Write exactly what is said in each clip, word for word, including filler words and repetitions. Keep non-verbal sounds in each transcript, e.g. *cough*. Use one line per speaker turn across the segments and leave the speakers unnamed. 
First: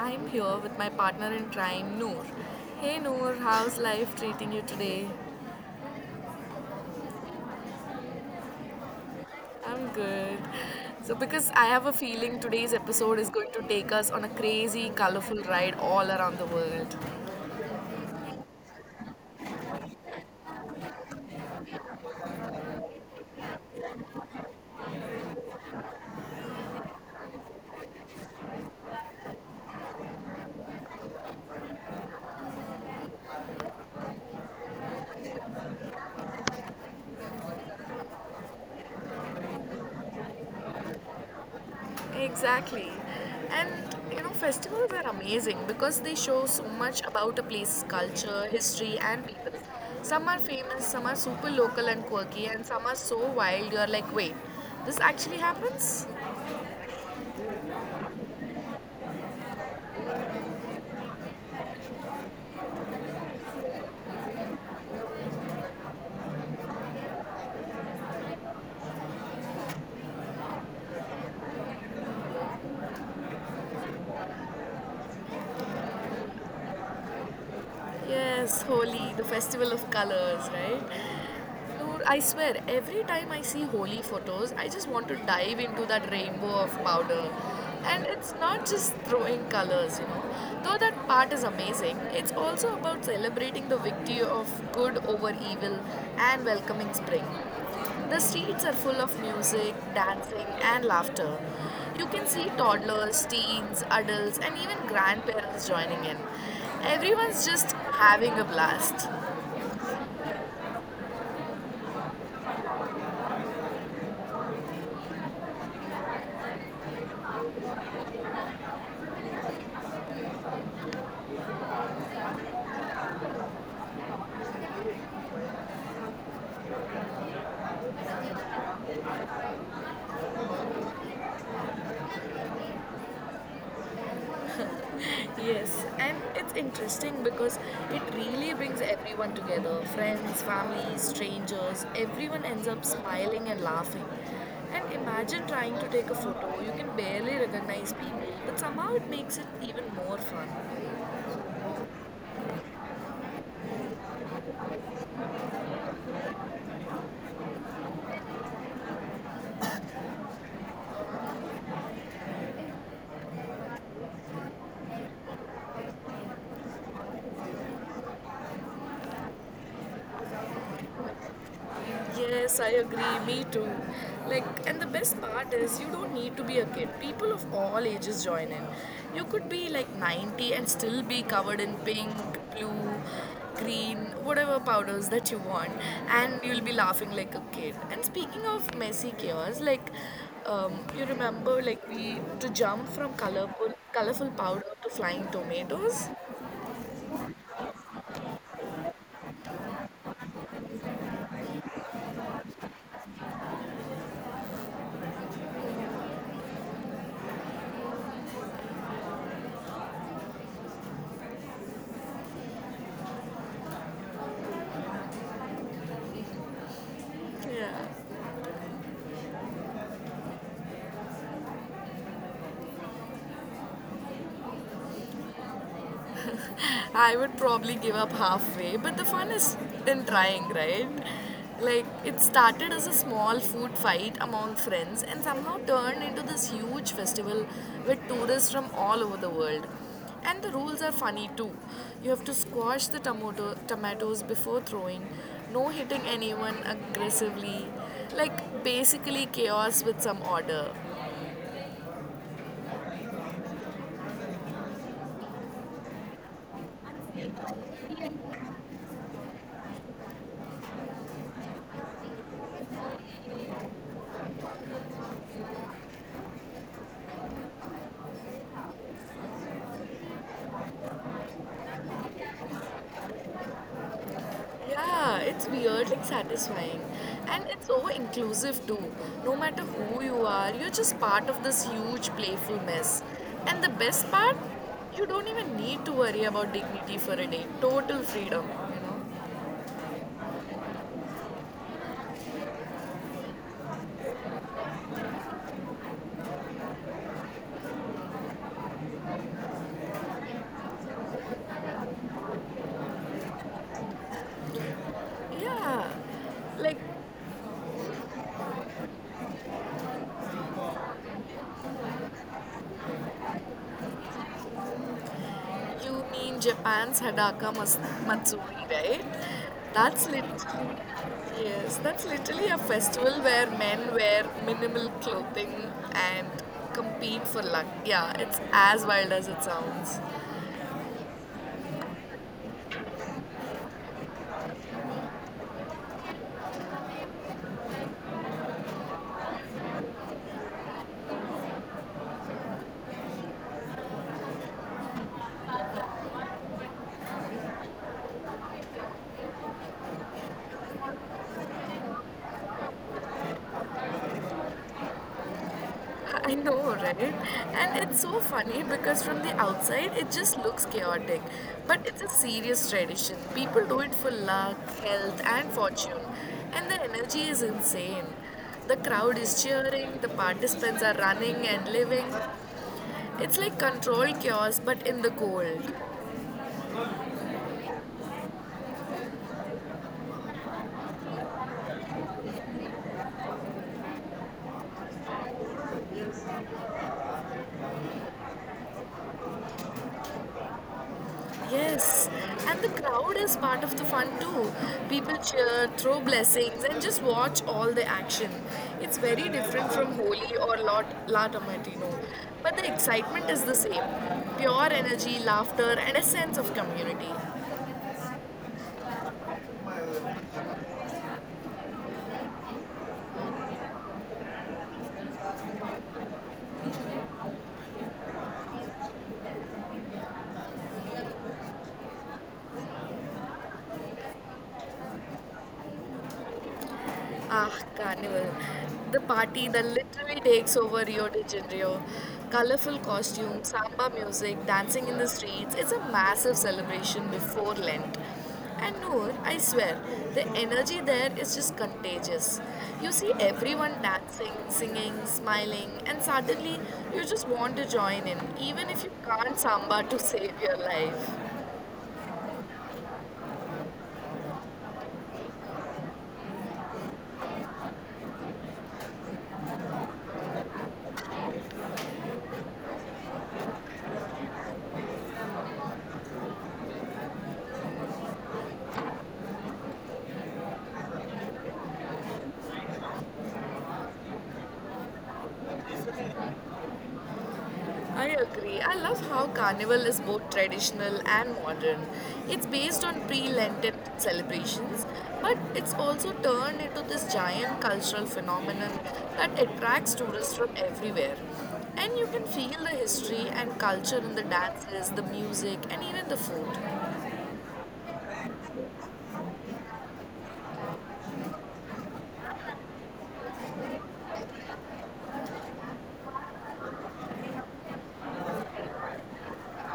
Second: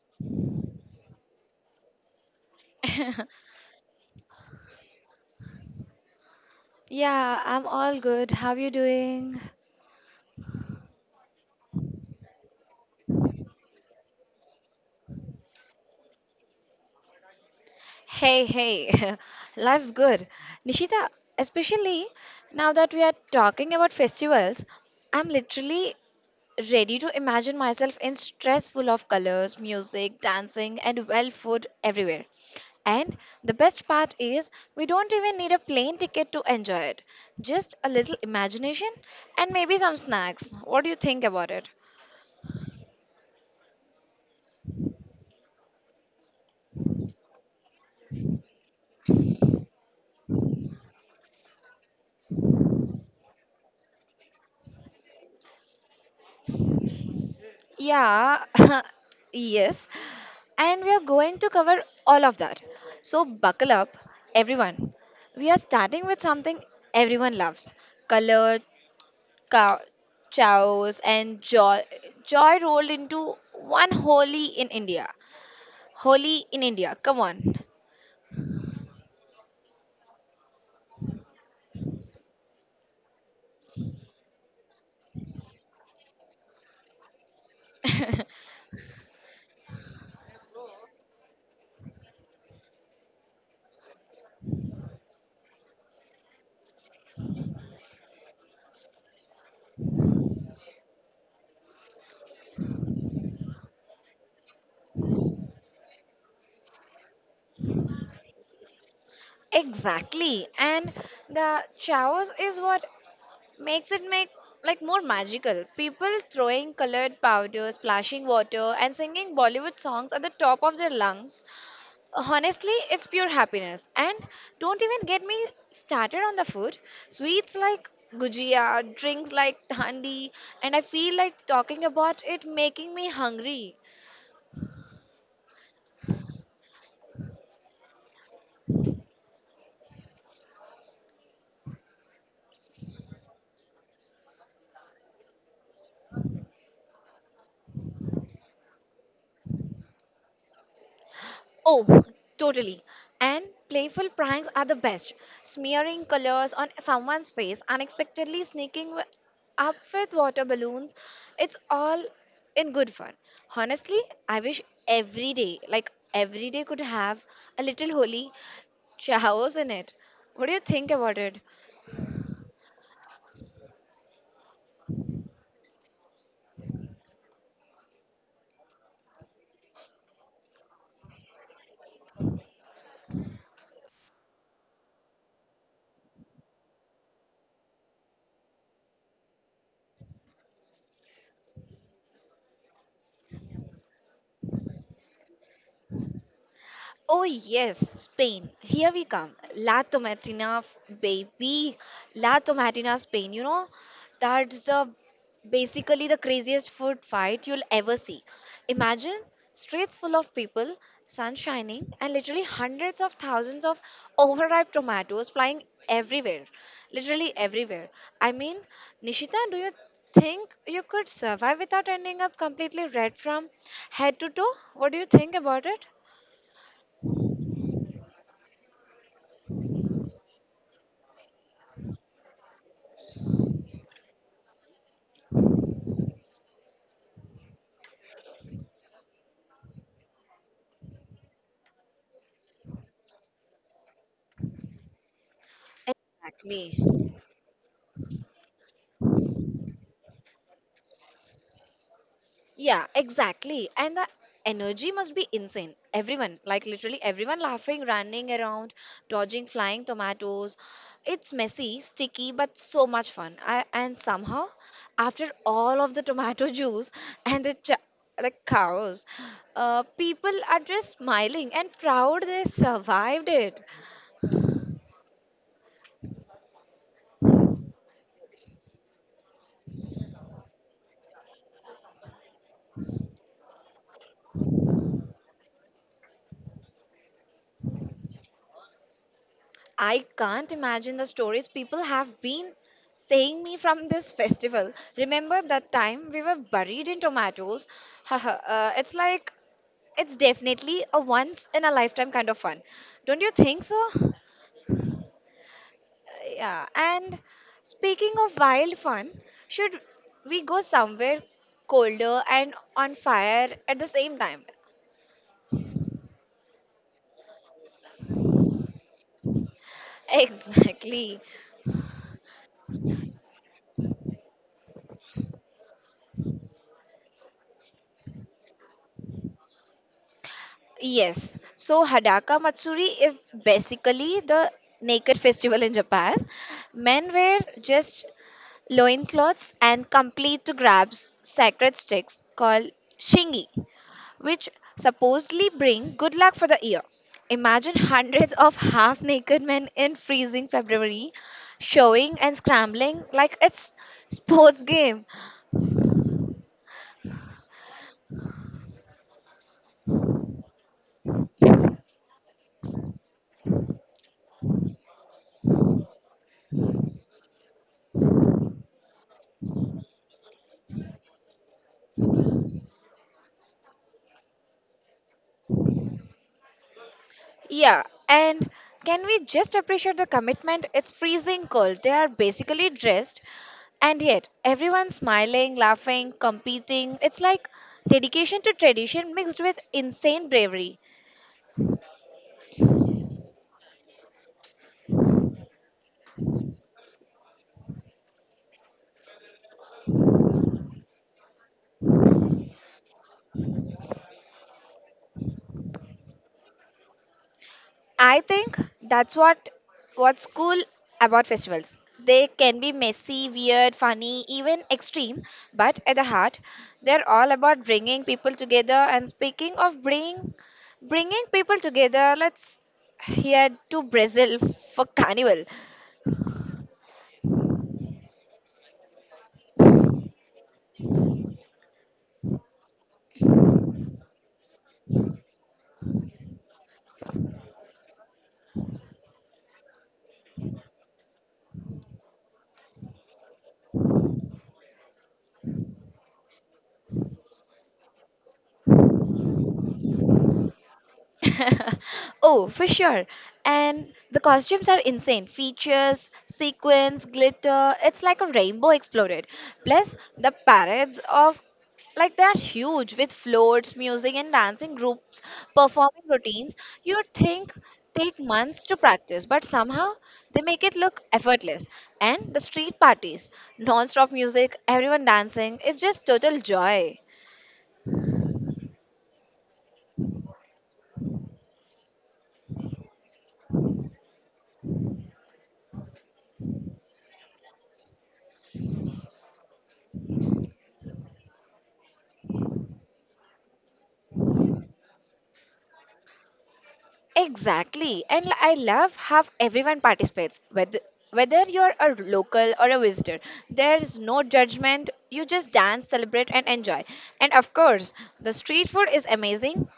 I am here with my partner in crime, Noor. Hey Noor, how's life treating you today?
Yeah, I'm all good. How you doing?
I'm good. So, because I have a feeling today's episode is going to take us on a crazy, colorful ride all around the world.
Hey, hey, *laughs* life's good. Nishita, especially now that we are talking about festivals, I'm literally ready to imagine myself in stress full of colors, music, dancing, and well food everywhere. And the best part is, we don't even need a plane ticket to enjoy it. Just a little imagination and maybe some snacks. What do you think about it?
Exactly. And you know, festivals are amazing because they show so much about a place's culture, history, and people. Some are famous, some are super local and quirky, and some are so wild you're like, wait, this actually happens?
Yeah, *laughs* yes. And we are going to cover all of that. So, buckle up, everyone. We are starting with something everyone loves colored cow- chows and joy, joy rolled into one holy in India. Holy in India, come on.
Yes, Holi, the festival of colors, right? Dude, I swear, every time I see holy photos, I just want to dive into that rainbow of powder. And it's not just throwing colors, you know. Though that part is amazing, it's also about celebrating the victory of good over evil and welcoming spring. The streets are full of music, dancing, and laughter. You can see toddlers, teens, adults, and even grandparents joining in. Everyone's just having a blast.
Exactly. And the chows is what makes it make like more magical. People throwing colored powder, splashing water, and singing Bollywood songs at the top of their lungs. Honestly, it's pure happiness. And don't even get me started on the food. Sweets like gujia, drinks like thandi, and I feel like talking about it making me hungry.
Yes, and it's interesting because it really brings everyone together friends, family, strangers, everyone ends up smiling and laughing. And imagine trying to take a photo, you can barely recognize people, but somehow it makes it even more fun.
Oh, totally. And playful pranks are the best. Smearing colors on someone's face, unexpectedly sneaking w- up with water balloons, it's all in good fun. Honestly, I wish every day, like every day, could have a little holy *laughs* chaos in it. What do you think about it?
Yes, I agree. Me too. Like, and the best part is you don't need to be a kid. People of all ages join in. You could be like ninety and still be covered in pink, blue, green, whatever powders that you want, and you'll be laughing like a kid. And speaking of messy chaos, like, um, you remember like we to jump from colorful colorful powder to flying tomatoes.
Oh, yes, Spain. Here we come. La Tomatina, f- baby. La Tomatina, Spain. You know, that's the basically the craziest food fight you'll ever see. Imagine streets full of people, sun shining, and literally hundreds of thousands of overripe tomatoes flying everywhere. Literally everywhere. I mean, Nishita, do you think you could survive without ending up completely red from head to toe? What do you think about it?
I would probably give up halfway, but the fun is in trying, right? Like, it started as a small food fight among friends and somehow turned into this huge festival with tourists from all over the world. And the rules are funny too. You have to squash the tomato- tomatoes before throwing, no hitting anyone
Exactly.
aggressively, like basically chaos with some order.
Yeah, exactly. And the energy must be insane. Everyone, like literally everyone laughing, running around, dodging flying tomatoes. It's messy, sticky, but so much fun. I, and somehow, after all of the tomato *laughs* juice and the ch- like cows, uh, people are just smiling and proud they survived it.
Yeah, it's weird, like satisfying. And it's over inclusive too. No matter who you are, you're just part of this huge playful mess. And the best part, you don't even need to worry about dignity for a day. Total freedom, you know?
I can't imagine the stories people have been saying me from this festival. Remember that time we were buried in tomatoes? *laughs* Haha, uh, it's like, it's definitely a once in a lifetime kind of fun. Don't you think so? Uh,
Yeah.
yeah.
Like,
And speaking of wild fun, should we go somewhere colder and on fire at the same time?
you mean Japan's Hadaka mas- Matsuri, right? That's
*laughs*
lit.
Exactly.
Yes, that's literally a festival where men wear minimal clothing and compete for luck. Yeah, it's as wild as it sounds.
Yes. So Hadaka Matsuri is basically the naked festival in Japan. Men wear just loincloths and complete to grabs sacred sticks called shingi, which supposedly bring good luck for the year. Imagine hundreds of half naked men in freezing February, showing and scrambling like it's *laughs* sports game.
*laughs* I know, right? And it's so funny because from the outside it just looks chaotic, but it's a serious tradition. People do it for luck, health, and fortune, and the energy is insane. The crowd is cheering, the participants are running and living. It's like controlled chaos, but in the cold.
Yeah, and can we just appreciate the commitment? It's freezing cold. They are basically dressed, and yet everyone's smiling, laughing, competing. It's like dedication to tradition mixed with insane bravery.
Yes, and the crowd is part of the fun too. People cheer, throw blessings, and just watch all the action. It's very different from Holi or Lot La Tomatino, but the excitement is the same pure energy, laughter, and a sense of community.
I think that's what what's cool about festivals. They can be messy, weird, funny, even extreme, but at the heart, they're all about bringing people together. And speaking of bring bringing people together, let's head to Brazil for *laughs* Carnival.
Ah, Carnival. The party that literally takes over Rio de Janeiro. Colorful costumes, samba music, dancing in the streets. It's a massive celebration before Lent. And Noor, I swear, the energy there is just contagious. You see everyone dancing, singing, smiling, and suddenly you just want to join in, even if you can't samba to save your life.
*laughs* oh, for sure. And the costumes are insane. Features, sequins, glitter. It's like a rainbow exploded. Plus, the parades of like they are huge with floats, music, and dancing groups performing routines. You would think take months to practice, but somehow they make it look effortless. And the street parties, non-stop music, everyone dancing. It's just total joy.
I agree. I love how Carnival is both traditional and modern. It's based on pre Lenten celebrations, but it's also turned into this giant cultural phenomenon that attracts tourists from everywhere. And you can feel the history and culture in the dances, the music, and even the food.
Exactly. And I love how everyone participates, whether whether you're a local or a visitor. There's no judgment. You just dance, celebrate, and enjoy. And of course, the street food is amazing.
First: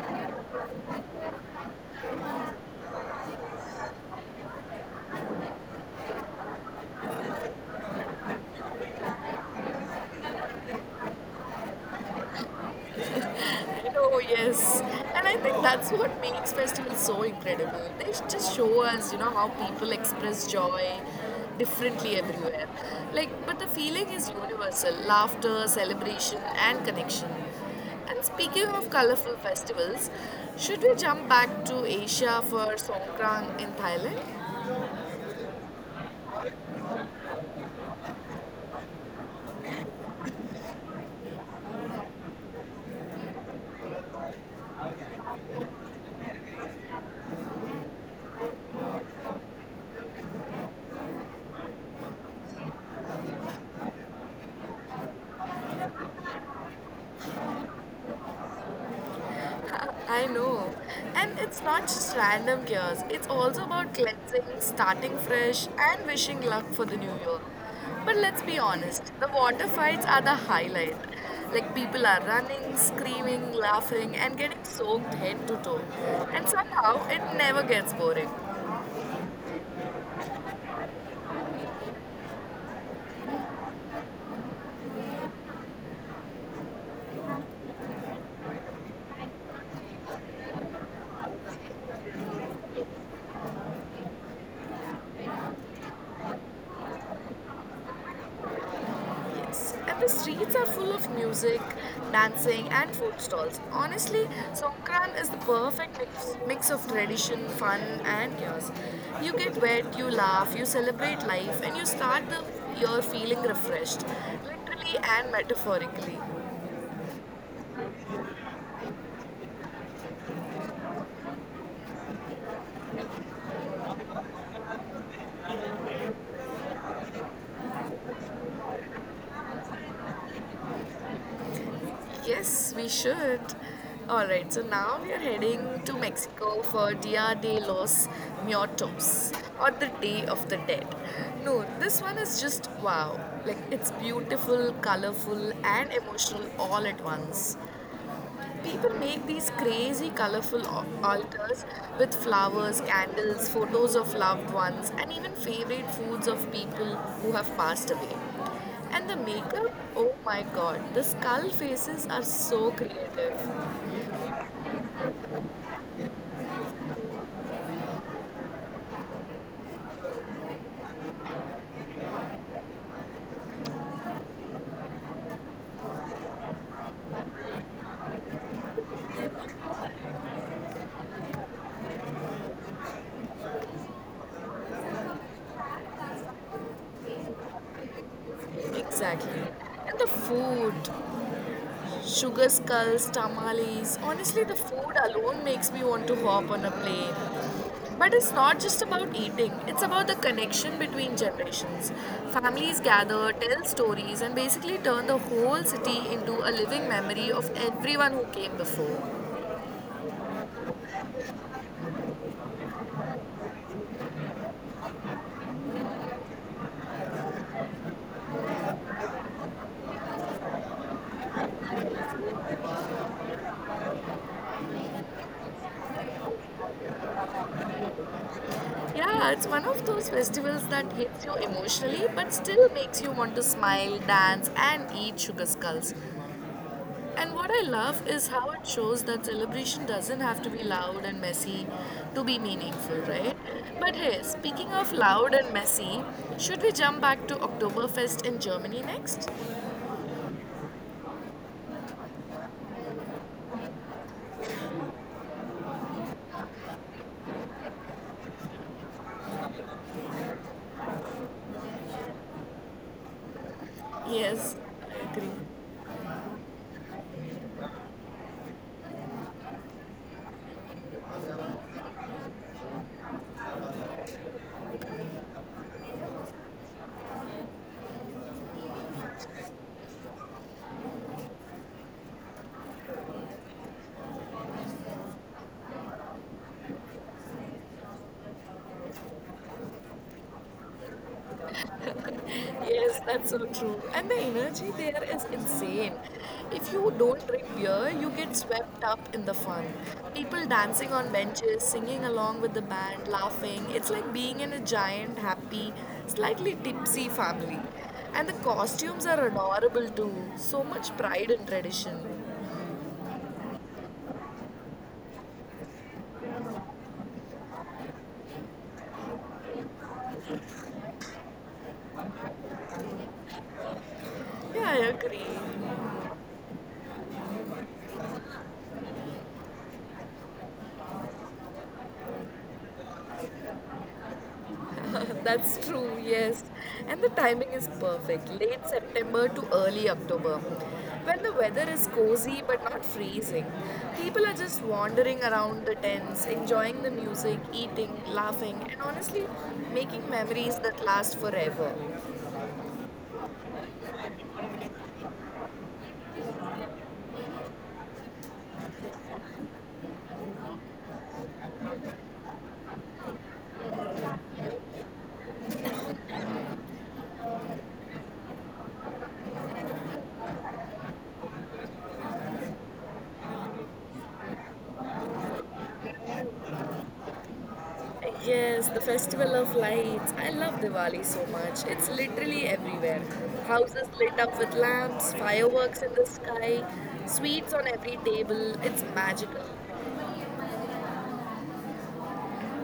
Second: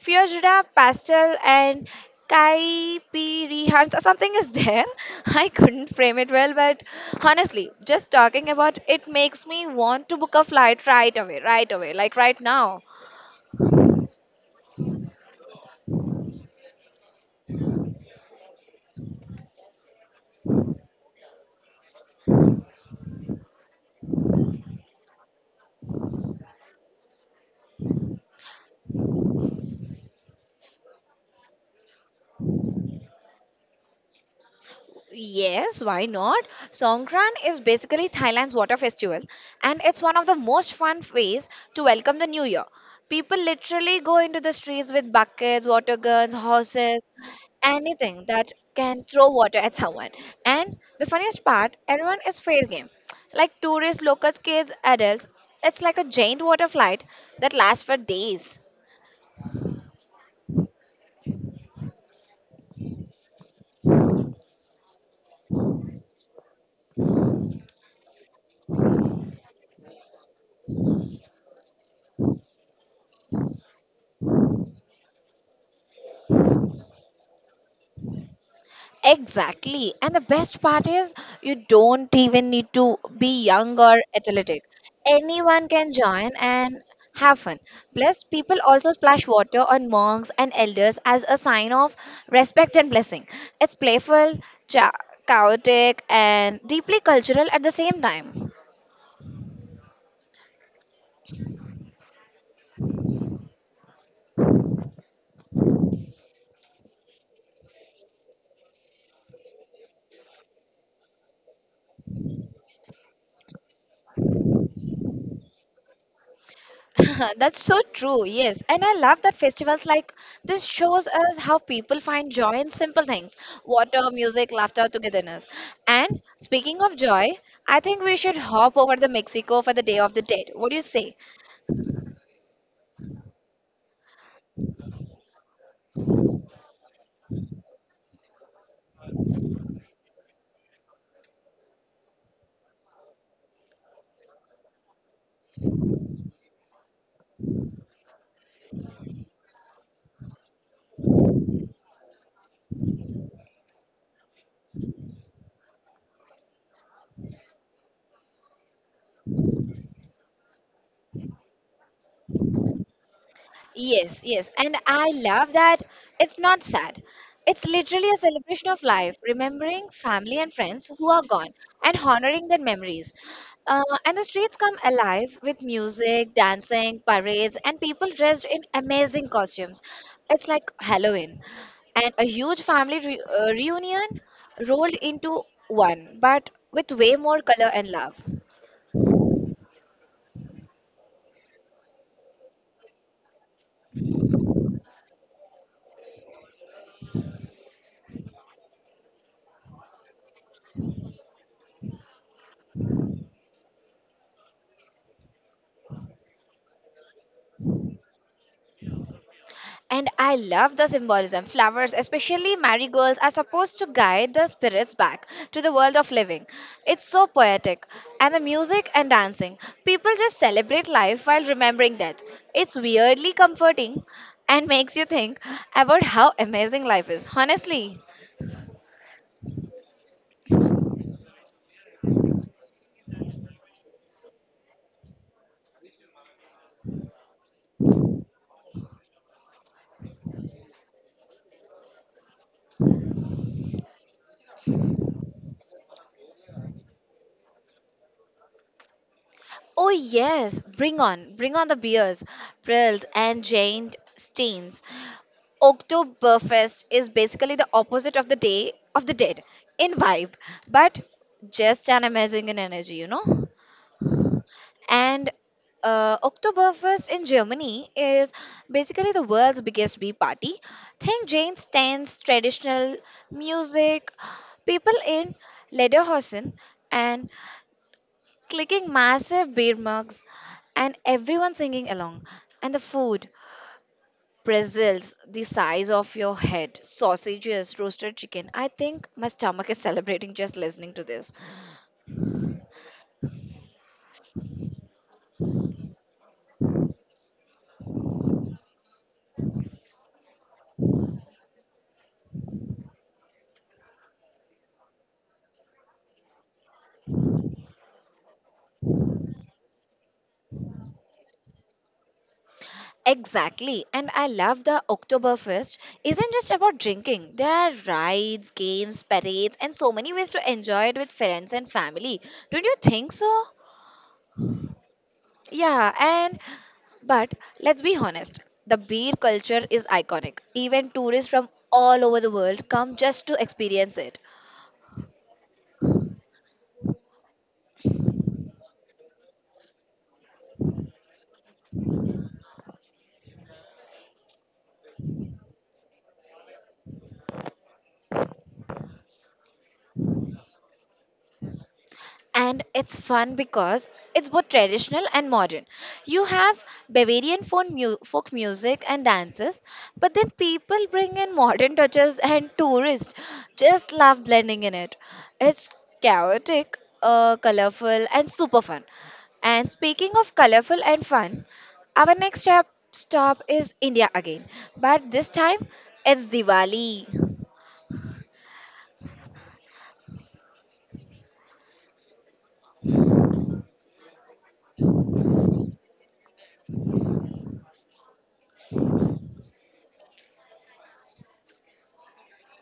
Fiojada, pastel, and caipirihans or something is there. *laughs* I couldn't frame it well, but honestly, just talking about it makes me want to book a flight right away, right away, like right now.
Oh, yes. And I think that's what makes festivals so incredible. They sh- just show us, you know, how people express joy differently everywhere. Like, but the feeling is universal laughter, celebration, and connection. And speaking of colorful festivals, should we jump back to Asia for Songkran in Thailand?
Yes, why not? Songkran is basically Thailand's water festival, and it's one of the most fun ways to welcome the new year. People literally go into the streets with buckets, water guns, horses, anything that can throw water at someone. And the funniest part, everyone is fair game. Like tourists, locals, kids, adults, it's like a giant water flight that lasts for days.
I know. And it's not just random cures, it's also about cleansing, starting fresh, and wishing luck for the new year. But let's be honest, the water fights are the highlight. Like people are running, screaming, laughing, and getting soaked head to toe. And somehow it never gets boring.
Exactly. And the best part is you don't even need to be young or athletic. Anyone can join and have fun. Plus, people also splash water on monks and elders as a sign of respect and blessing. It's playful, cha- chaotic, and deeply cultural at the same time.
Yes, and the streets are full of music, dancing, and food stalls. Honestly, Songkran is the perfect mix, mix of tradition, fun, and chaos. You get wet, you laugh, you celebrate life, and you start the year feeling refreshed, literally and metaphorically.
*laughs* That's so true, yes. And I love that festivals like this shows us how people find joy in simple things water, music, laughter, togetherness. And speaking of joy, I think we should hop over to Mexico for the Day of the Dead. What do you say?
Yes, we should. Alright, so now we are heading to Mexico for Dia de los Muertos or the Day of the Dead. No, this one is just wow. Like it's beautiful, colorful, and emotional all at once. People make these crazy colorful altars with flowers, candles, photos of loved ones, and even favorite foods of people who have passed away. And the makeup, oh my god, the skull faces are so creative.
Yes, yes. And I love that it's not sad. It's literally a celebration of life, remembering family and friends who are gone and honoring their memories. Uh, and the streets come alive with music, dancing, parades, and people dressed in amazing costumes. It's like Halloween. And a huge family re- uh, reunion rolled into one, but with way more color and love.
Exactly. And the food, Sugar skulls, tamales. Honestly, the food alone makes me want to hop on a plane. But it's not just about eating, it's about the connection between generations. Families gather, tell stories, and basically turn the whole city into a living memory of everyone who came before.
And I love the symbolism. Flowers, especially marigolds, are supposed to guide the spirits back to the world of living. It's so poetic. And the music and dancing. People just celebrate life while remembering death. It's weirdly comforting and makes you think about how amazing life is, honestly.
Yeah, it's one of those festivals that hits you emotionally but still makes you want to smile, dance, and eat sugar skulls. And what I love is how it shows that celebration doesn't have to be loud and messy to be meaningful, right? But hey, speaking of loud and messy, should we jump back to Oktoberfest in Germany next?
Oh, yes, bring on, bring on the beers, Prills and Jane Steens. Oktoberfest is basically the opposite of the Day of the Dead in vibe, but just an amazing in energy, you know.
Yes, I agree.
And uh, Oktoberfest in Germany is basically the world's biggest bee party. Think Jane stands, traditional music, people in lederhosen and clicking massive beer mugs, and everyone singing along, and the food. Pretzels the size of your head, sausages, roasted chicken. I think my stomach is celebrating just listening to this.
Yes, that's so true. And the energy there is insane. If you don't drink beer, you get swept up in the fun. People dancing on benches, singing along with the band, laughing. It's like being in a giant, happy, slightly tipsy family. And the costumes are adorable too. So much pride and tradition.
Exactly. And I love the Oktoberfest isn't just about drinking. There are rides, games, parades, and so many ways to enjoy it with friends and family. Don't you think so?
Yeah, I agree.
Yeah, and but let's be honest, the beer culture is iconic. Even tourists from all over the world come just to experience it.
*laughs* That's true, yes. And the timing is perfect late September to early October, when the weather is cozy but not freezing. People are just wandering around the tents, enjoying the music, eating, laughing, and honestly, making memories that last forever.
And it's fun because it's both traditional and modern. You have Bavarian folk, mu- folk music and dances, but then people bring in modern touches and tourists just love blending in it. It's chaotic, uh, colorful, and super fun. And speaking of colorful and fun, our next stop stop is India again, but this time it's Diwali.
Yes, the Festival of Lights. I love Diwali so much. It's literally everywhere. Houses lit up with lamps, fireworks in the sky, sweets on every table. It's magical.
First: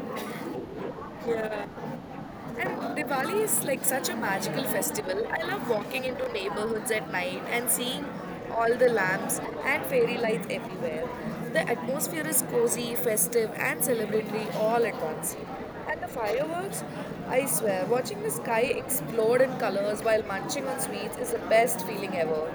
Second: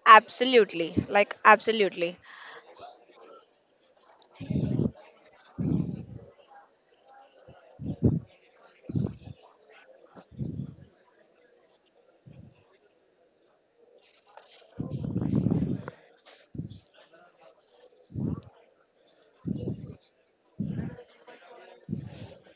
Absolutely, like
Yeah.
absolutely.
And Diwali is like such a magical festival. I love walking into neighborhoods at night and seeing all the lamps and fairy lights everywhere. The atmosphere is cozy, festive, and celebratory all at once. And the fireworks, I swear, watching the sky explode in colors while munching on sweets is the best feeling ever.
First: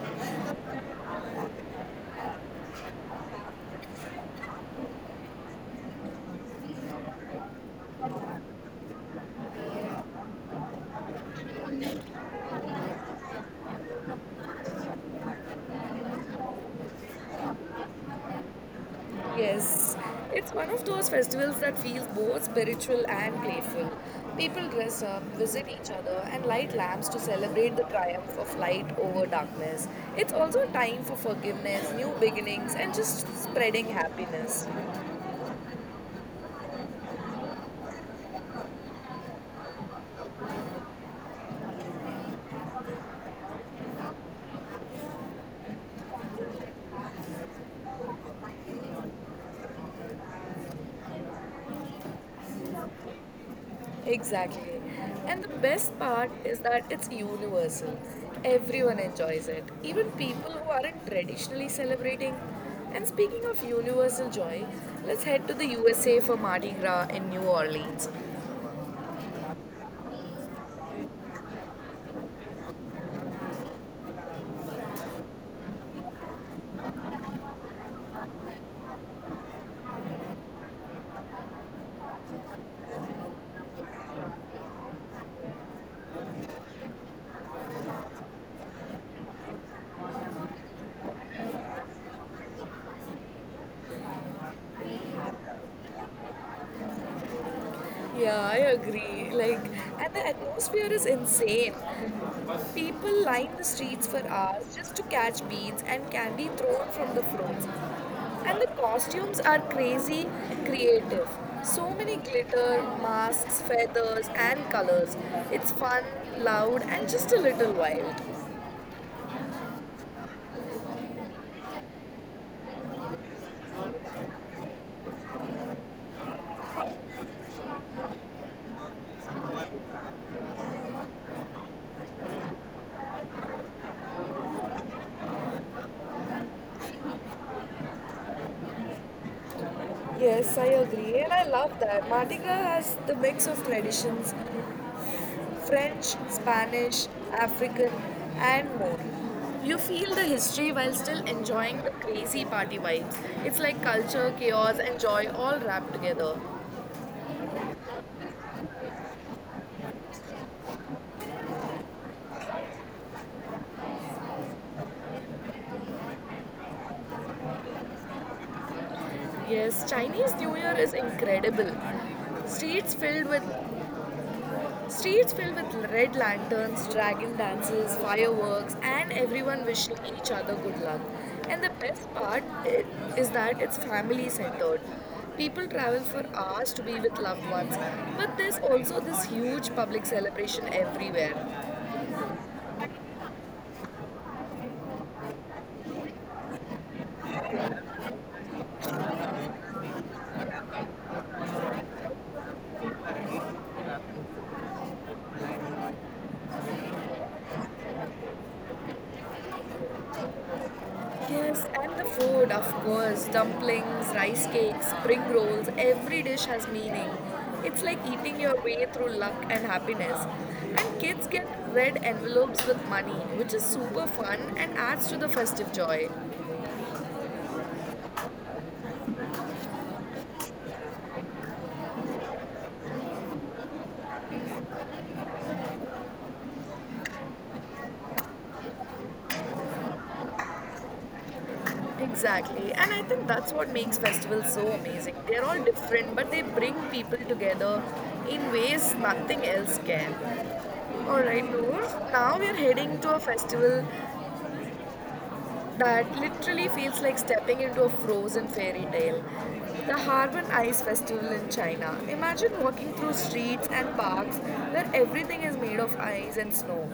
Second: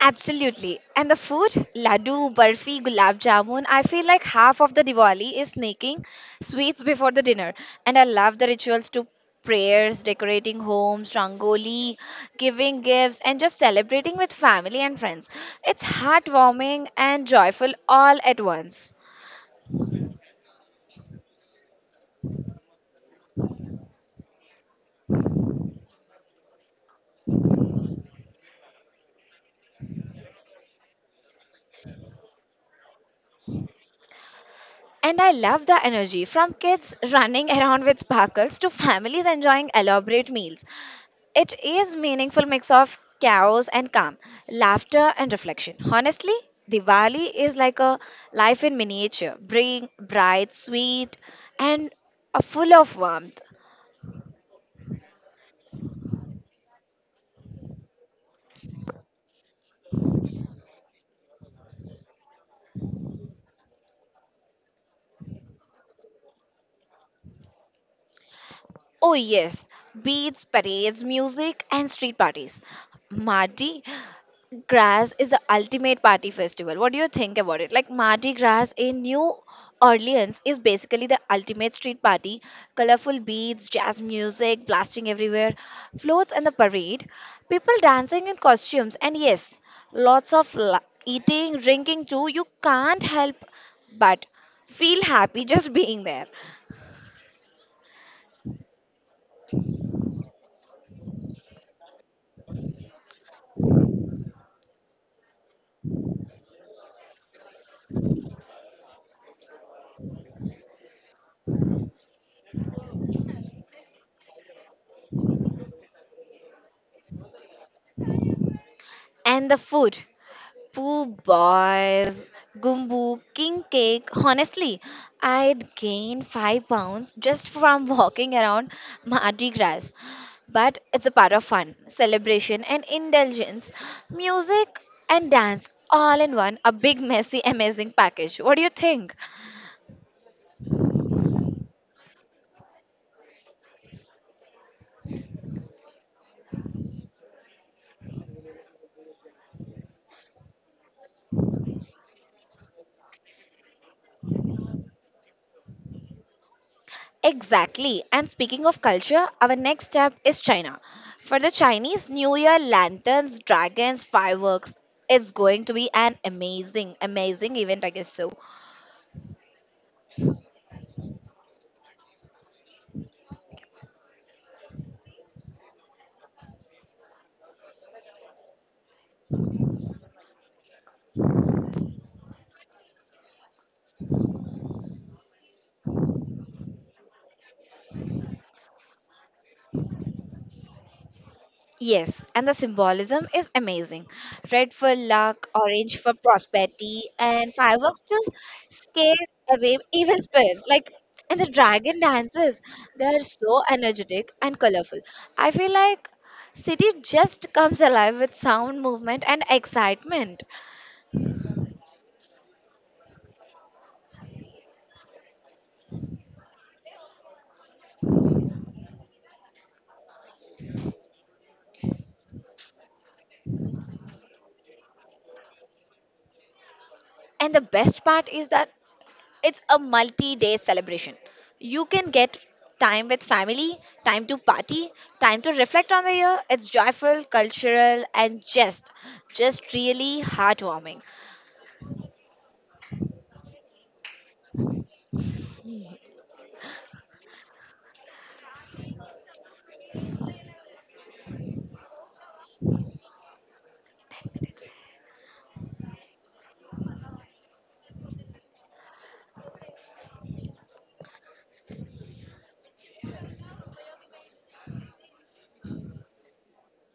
Absolutely. And the food, laddu, barfi, gulab jamun, I feel like half of the Diwali is sneaking sweets before the dinner. And I love the rituals to prayers, decorating homes, rangoli, giving gifts, and just celebrating with family and friends. It's heartwarming and joyful all at once.
Yes, it's one of those festivals that feels both spiritual and playful. People dress up, visit each other, and light lamps to celebrate the triumph of light over darkness. It's also a time for forgiveness, new beginnings, and just spreading happiness.
And I love the energy from kids running *laughs* around with sparkles to families enjoying elaborate meals. It is meaningful mix of chaos and calm, laughter and reflection. Honestly, Diwali is like a life in miniature, bring bright, sweet, and uh, full of warmth.
Exactly. And the best part is that it's universal. Everyone enjoys it, even people who aren't traditionally celebrating. And speaking of universal joy, let's head to the U S A for Mardi Gras in New Orleans.
Oh yes, beats, parades, music, and street parties. Marty, Gras is the ultimate party festival. What do you think about it? Like Mardi Gras in New Orleans is basically the ultimate street party. Colorful beads, jazz music blasting everywhere, floats and the parade, people dancing in costumes, and yes, lots of la- eating, drinking too. You can't help but feel happy *laughs* just being there.
Yeah, I agree. Like, and the atmosphere is insane. People line the streets for hours just to catch beads and candy thrown from the floors. And the costumes are crazy creative. So many glitter, masks, feathers, and colors. It's fun, loud, and just a little wild.
And the food. Poo boys, gumbo, king cake. Honestly, I'd gain five pounds just from walking around Mardi Gras. But it's a part of fun, celebration, and indulgence. Music and dance all in one, a big, messy, amazing package. What do you think?
Yes, I agree, and I love that. Mardi Gras has the mix of traditions, French, Spanish, African, and more. You feel the history while still enjoying the crazy party vibes. It's like culture, chaos, and joy all wrapped together.
Exactly. And speaking of culture, our next step is China. For the Chinese New Year, lanterns, dragons, fireworks. It's going to be an amazing, amazing event, I guess so.
Yes, Chinese New Year is incredible. Streets filled with Streets filled with red lanterns, dragon dances, fireworks, and everyone wishing each other good luck. And the best part i- is that it's family centered. People travel for hours to be with loved ones, but there's also this huge public celebration everywhere.
Yes, and the symbolism is amazing. Red for luck, orange for prosperity, and fireworks just scare away evil spirits. Like, and the dragon dances, they are so energetic and colorful. I feel like city just comes alive with sound, movement, and excitement.
Yes, and the food, of course. Dumplings, rice cakes, spring rolls, every dish has meaning. It's like eating your way through luck and happiness. And kids get red envelopes with money, which is super fun and adds to the festive joy.
And the best part is that it's a multi-day celebration. You can get time with family, time to party, time to reflect on the year. It's joyful, cultural, and just, just really heartwarming.
Exactly. And I think that's what makes festivals so amazing. They're all different, but they bring people together in ways nothing else can. All right, Noor. Now we are heading to a festival that literally feels like stepping into a frozen fairy tale. The Harbin Ice Festival in China. Imagine walking through streets and parks where everything is made of ice and snow.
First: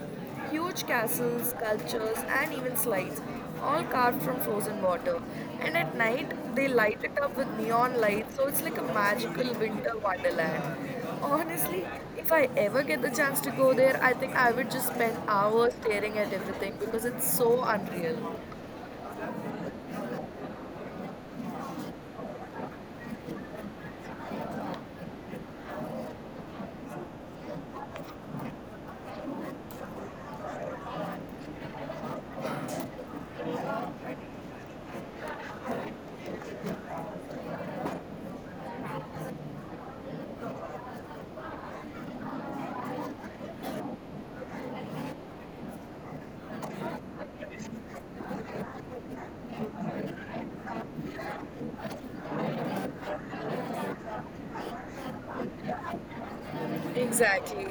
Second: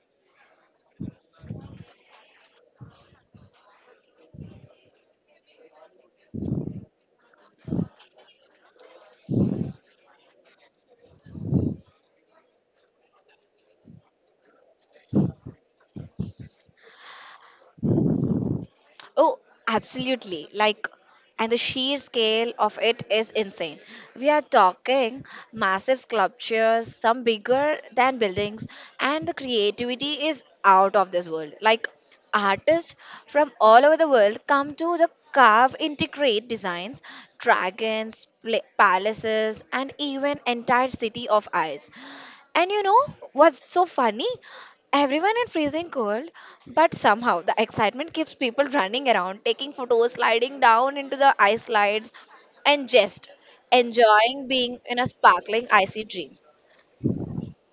Huge castles, sculptures, and even slides, all carved from frozen water. And at night, they light it up with neon lights, so it's like a magical winter wonderland. Honestly, if I ever get the chance to go there, I think I would just spend hours staring at everything because it's so unreal.
Oh, absolutely. Like, and the sheer scale of it is insane. We are talking massive sculptures, some bigger than buildings, and the creativity is out of this world. Like, artists from all over the world come to the carve integrate designs, dragons, pla- palaces, and even entire city of ice. And you know what's so funny? Everyone in freezing cold, but somehow the excitement keeps people running around, taking photos, sliding down into the ice slides, and just enjoying being in a sparkling icy dream.
Exactly.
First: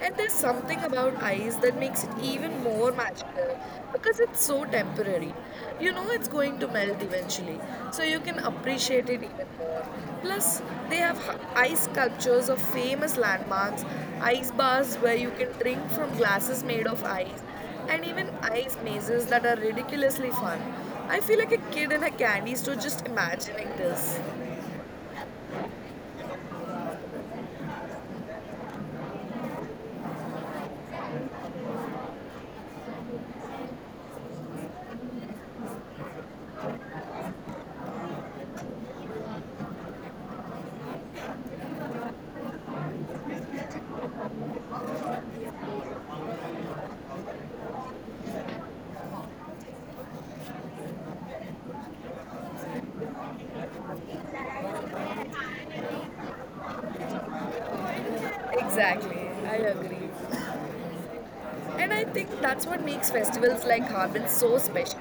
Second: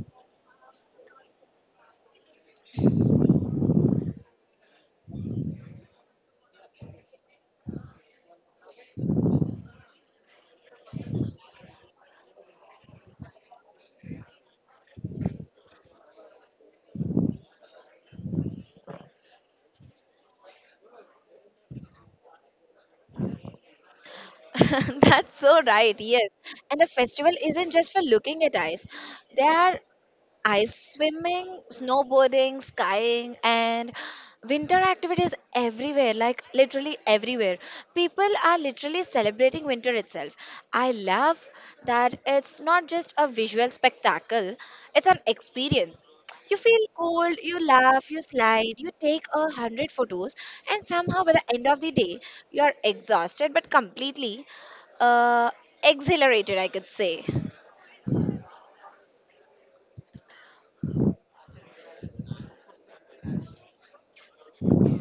And there's something about ice that makes it even more magical because it's so temporary. You know it's going to melt eventually, so you can appreciate it even more. Plus, they have h- ice sculptures of famous landmarks, ice bars where you can drink from glasses made of ice, and even ice mazes that are ridiculously fun. I feel like a kid in a candy store just imagining this.
*laughs* That's so right, yes. And the festival isn't just for looking at ice. They are ice swimming, snowboarding, skiing, and winter activities everywhere, like literally everywhere. People are literally celebrating winter itself. I love that it's not just a visual spectacle, it's an experience. You feel cold, you laugh, you slide, you take a hundred photos, and somehow by the end of the day, you are exhausted but completely uh, exhilarated, I could say.
Exactly, I agree. And I think that's what makes festivals like Harbin so special.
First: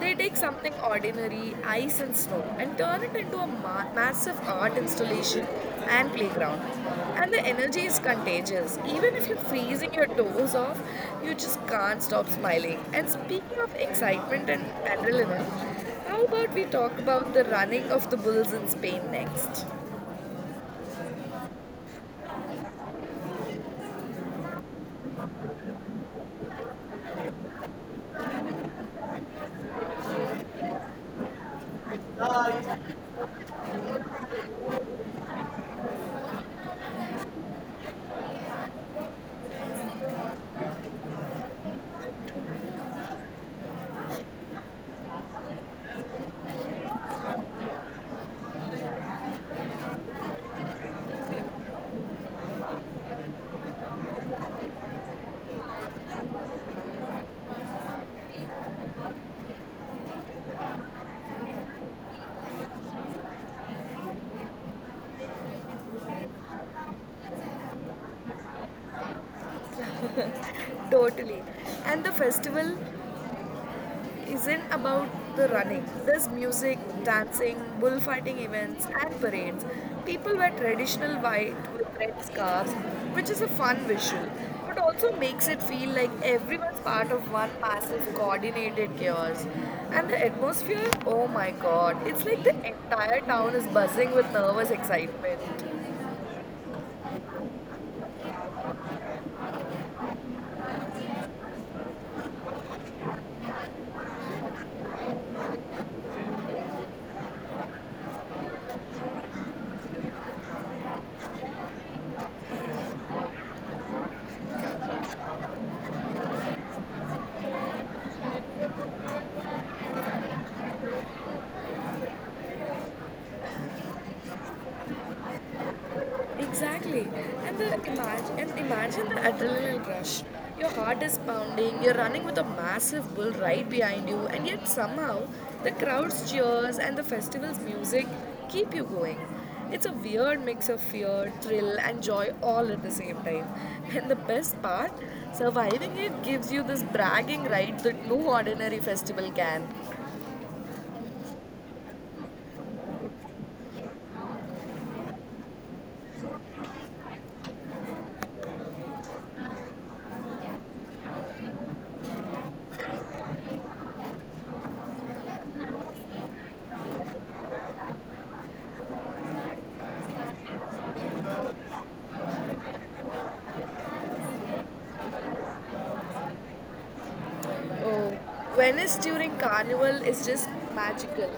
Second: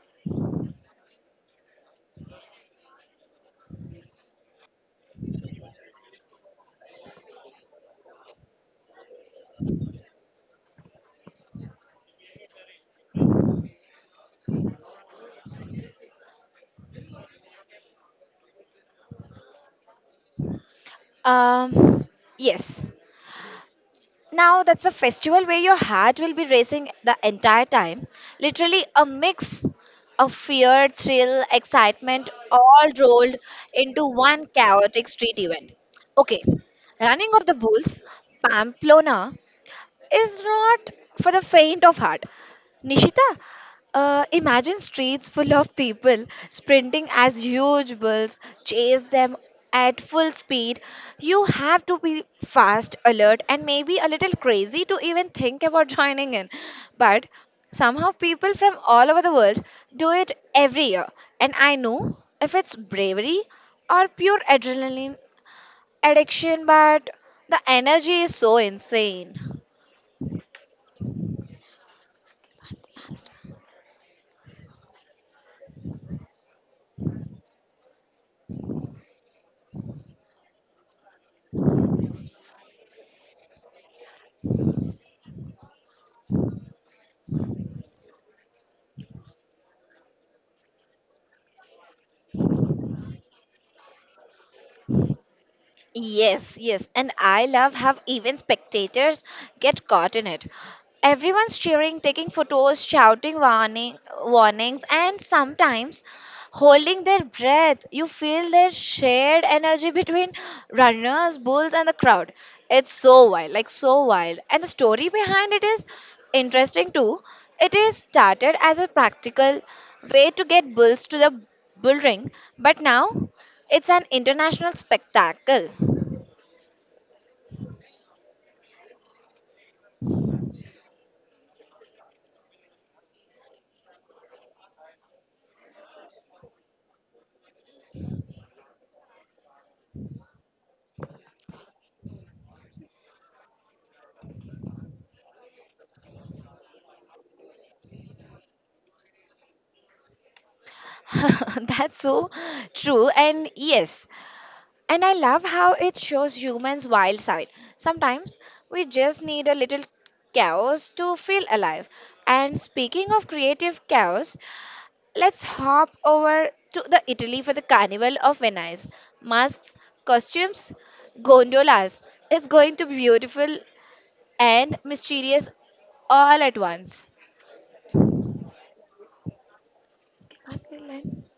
They take something ordinary, ice and snow, and turn it into a ma- massive art installation and playground. And the energy is contagious. Even if you're freezing your toes off, you just can't stop smiling. And speaking of excitement and adrenaline, how about we talk about the running of the bulls in Spain next?
Um, yes. Now that's a festival where your heart will be racing the entire time. Literally a mix of fear, thrill, excitement, all rolled into one chaotic street event. Okay, running of the bulls, Pamplona is not for the faint of heart. Nishita, uh, imagine streets full of people sprinting as huge bulls chase them at full speed. You have to be fast, alert, and maybe a little crazy to even think about joining in. But somehow, people from all over the world do it every year. And I know if it's bravery or pure adrenaline addiction, but the energy is so insane.
Totally. And the festival isn't about the running. There's music, dancing, bullfighting events, and parades. People wear traditional white with red scarves, which is a fun visual, but also makes it feel like everyone's part of one massive coordinated chaos. And the atmosphere, oh my god, it's like the entire town is buzzing with nervous excitement.
Yes, yes, and I love how even spectators get caught in it. Everyone's cheering, taking photos, shouting warning, warnings, and sometimes holding their breath. You feel their shared energy between runners, bulls, and the crowd. It's so wild, like so wild. And the story behind it is interesting too. It is started as a practical way to get bulls to the bull ring, but now it's an international spectacle.
Exactly. And the imagine and imagine the adrenaline rush. Your heart is pounding, you're running with a massive bull right behind you, and yet somehow the crowd's cheers and the festival's music keep you going. It's a weird mix of fear, thrill, and joy all at the same time. And the best part, surviving it gives you this bragging right that no ordinary festival can.
*laughs* That's so true. And yes, and I love how it shows humans' wild side. Sometimes we just need a little chaos to feel alive. And speaking of creative chaos, let's hop over to the Italy for the Carnival of Venice. Masks, costumes, gondolas. It's going to be beautiful and mysterious all at once.
Oh, Venice during Carnival is just magical.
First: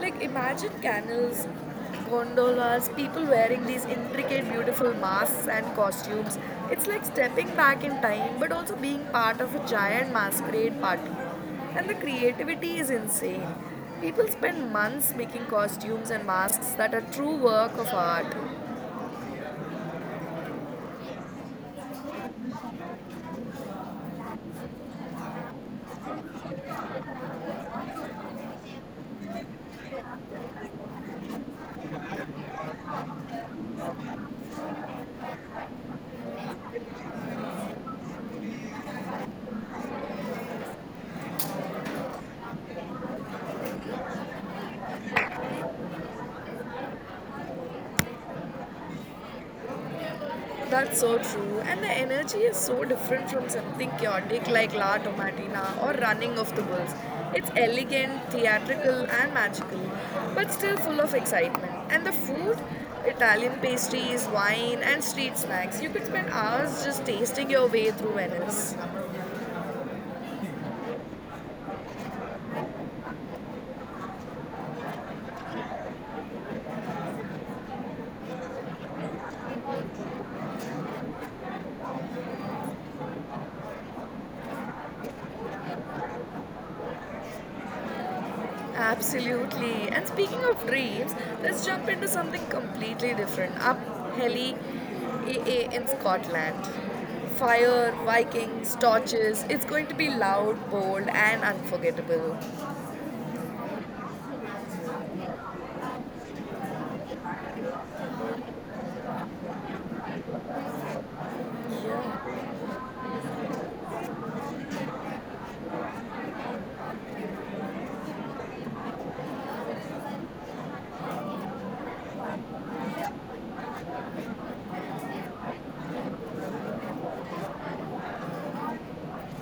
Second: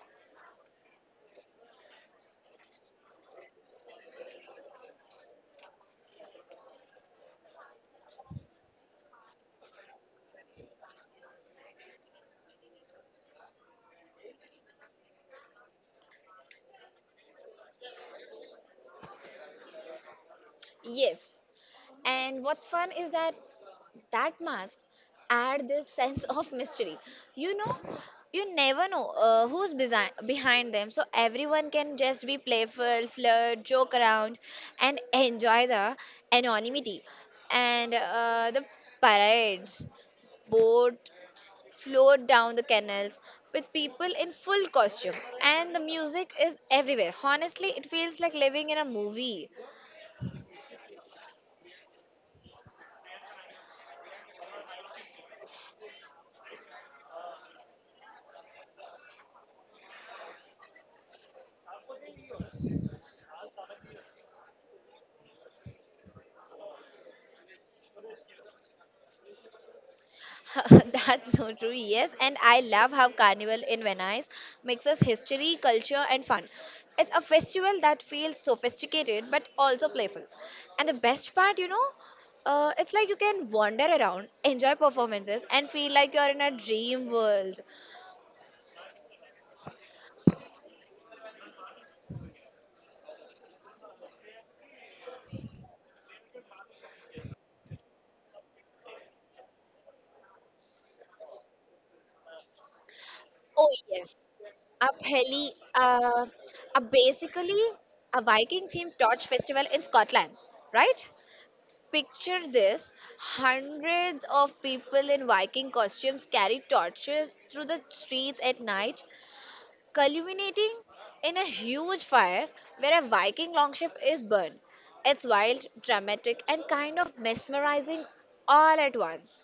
Like, imagine canals, gondolas, people wearing these intricate, beautiful masks and costumes. It's like stepping back in time, but also being part of a giant masquerade party. And the creativity is insane. People spend months making costumes and masks that are true work of art.
Yes. And what's fun is that that masks add this sense of mystery, you know, you never know, uh, who's besi- behind them, so everyone can just be playful, flirt, joke around and enjoy the anonymity. And uh, the parades, boat float down the canals with people in full costume, and the music is everywhere. Honestly, it feels like living in a movie.
That's so true. And the energy is so different from something chaotic like La Tomatina or Running of the Bulls. It's elegant, theatrical, and magical, but still full of excitement. And the food, Italian pastries, wine, and street snacks. You could spend hours just tasting your way through Venice.
*laughs* That's so true, yes. And I love how Carnival in Venice mixes history, culture, and fun. It's a festival that feels sophisticated but also playful. And the best part, you know, uh, it's like you can wander around, enjoy performances, and feel like you're in a dream world.
Absolutely. And speaking of dreams, let's jump into something completely different. Up Heli a a in Scotland. Fire, Vikings, torches. It's going to be loud, bold, and unforgettable.
Oh, yes. A heli, uh, a basically a Viking themed torch festival in Scotland, right? Picture this: hundreds of people in Viking costumes carry torches through the streets at night, culminating in a huge fire where a Viking longship is burned. It's wild, dramatic, and kind of mesmerizing all at once.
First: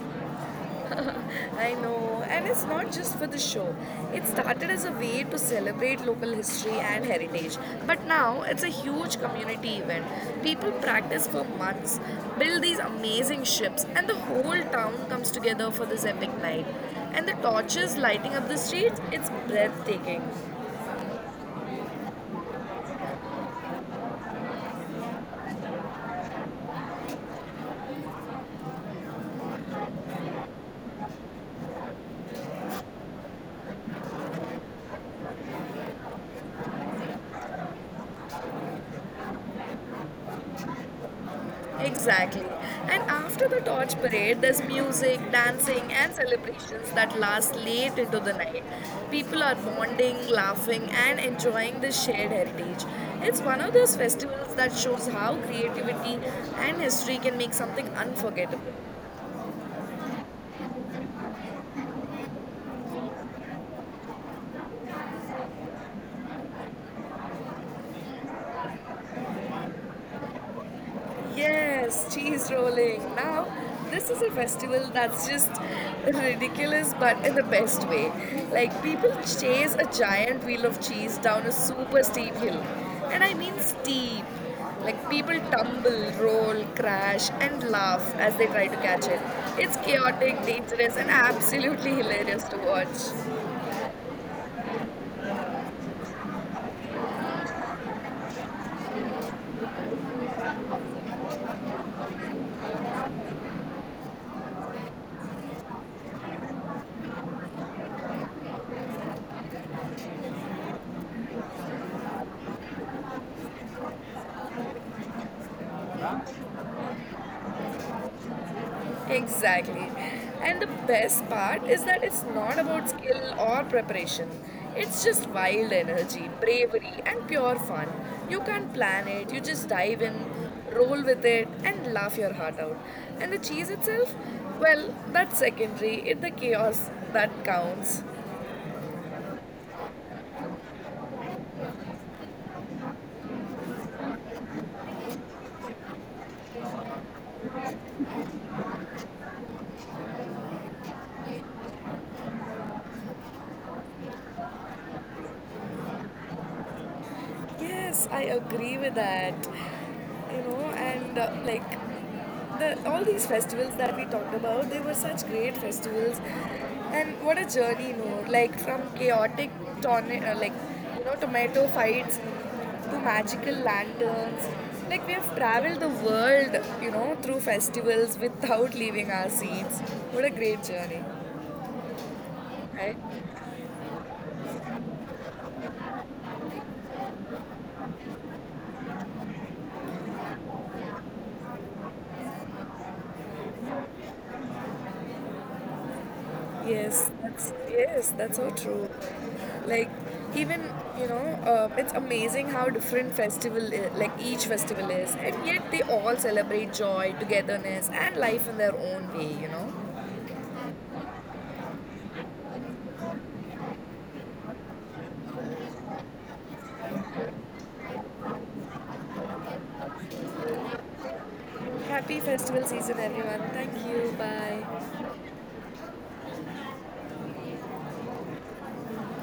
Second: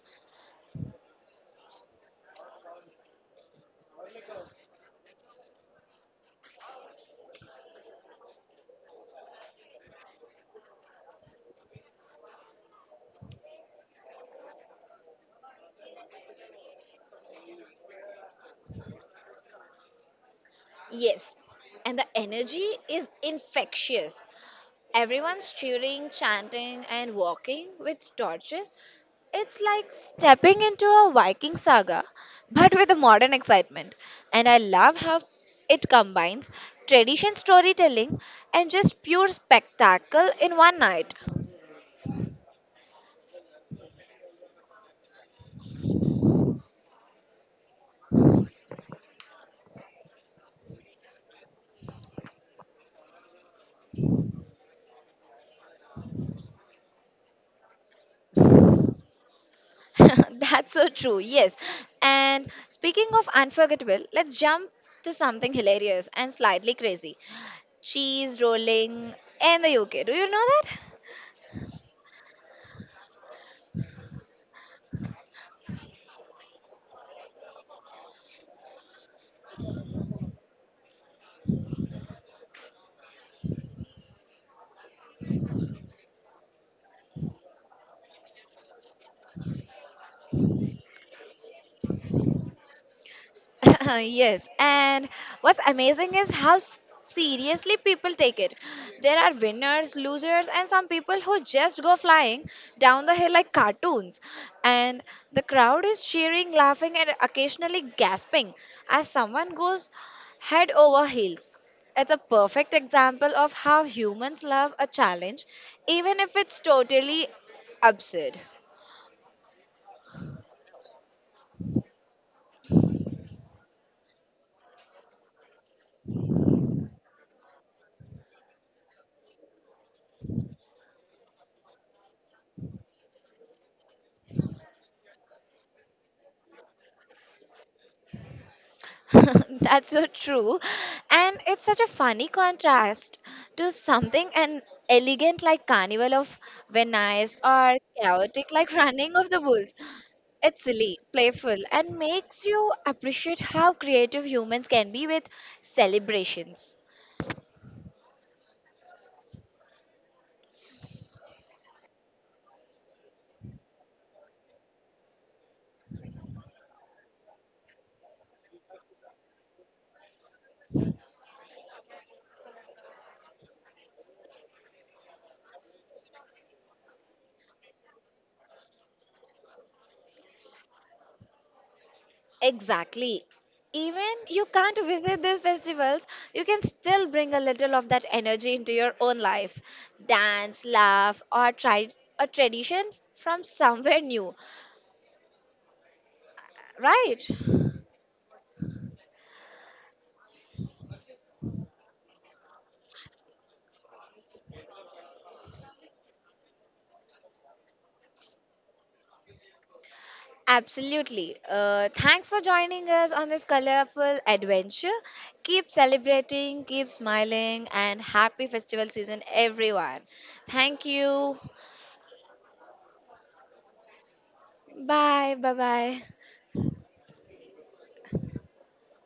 I know, and it's not just for the show. It started as a way to celebrate local history and heritage, but now it's a huge community event. People practice for months, build these amazing ships, and the whole town comes together for this epic night. And the torches lighting up the streets, it's breathtaking.
Yes, and the energy is infectious. Everyone's cheering, chanting, and walking with torches. It's like stepping into a Viking saga, but with a modern excitement. And I love how it combines tradition, storytelling, and just pure spectacle in one night.
Exactly. And after the torch parade, there's music, dancing, and celebrations that last late into the night. People are bonding, laughing, and enjoying this shared heritage. It's one of those festivals that shows how creativity and history can make something unforgettable.
*laughs* That's so true, yes. And speaking of unforgettable, let's jump to something hilarious and slightly crazy, cheese rolling in the U K. Do you know that?
Yes, cheese rolling. Now, this is a festival that's just ridiculous, but in the best way. Like, people chase a giant wheel of cheese down a super steep hill. And I mean steep. Like, people tumble, roll, crash, and laugh as they try to catch it. It's chaotic, dangerous, and absolutely hilarious to watch.
*laughs* Yes, and what's amazing is how s- seriously people take it. There are winners, losers, and some people who just go flying down the hill like cartoons. And the crowd is cheering, laughing, and occasionally gasping as someone goes head over heels. It's a perfect example of how humans love a challenge, even if it's totally absurd.
Exactly. And the best part is that it's not about skill or preparation. It's just wild energy, bravery, and pure fun. You can't plan it, you just dive in, roll with it, and laugh your heart out. And the cheese itself? Well, that's secondary. It's the chaos that counts.
*laughs* That's so true. And it's such a funny contrast to something an elegant like Carnival of Venice or chaotic like Running of the Bulls. It's silly, playful, and makes you appreciate how creative humans can be with celebrations.
Yes, I agree with that. You know, and uh, like the all these festivals that we talked about, they were such great festivals. And what a journey, you know, like from chaotic tornado, uh, like you know, tomato fights to magical lanterns. Like we have traveled the world, you know, through festivals without leaving our seats. What a great journey, right?
Exactly. Even you can't visit these festivals, you can still bring a little of that energy into your own life. Dance, laugh, or try a tradition from somewhere new.
Yes,
Right.
that's yes, that's so true. Like even you know, uh, it's amazing how different festival I like each festival is, and yet they all celebrate joy, togetherness, and life in their own way. You know,
Absolutely. Uh, thanks for joining us on this colorful adventure. Keep celebrating, keep smiling, and happy festival season, everyone. Thank you.
happy festival season, everyone. Thank you. Bye.
Bye. Bye bye.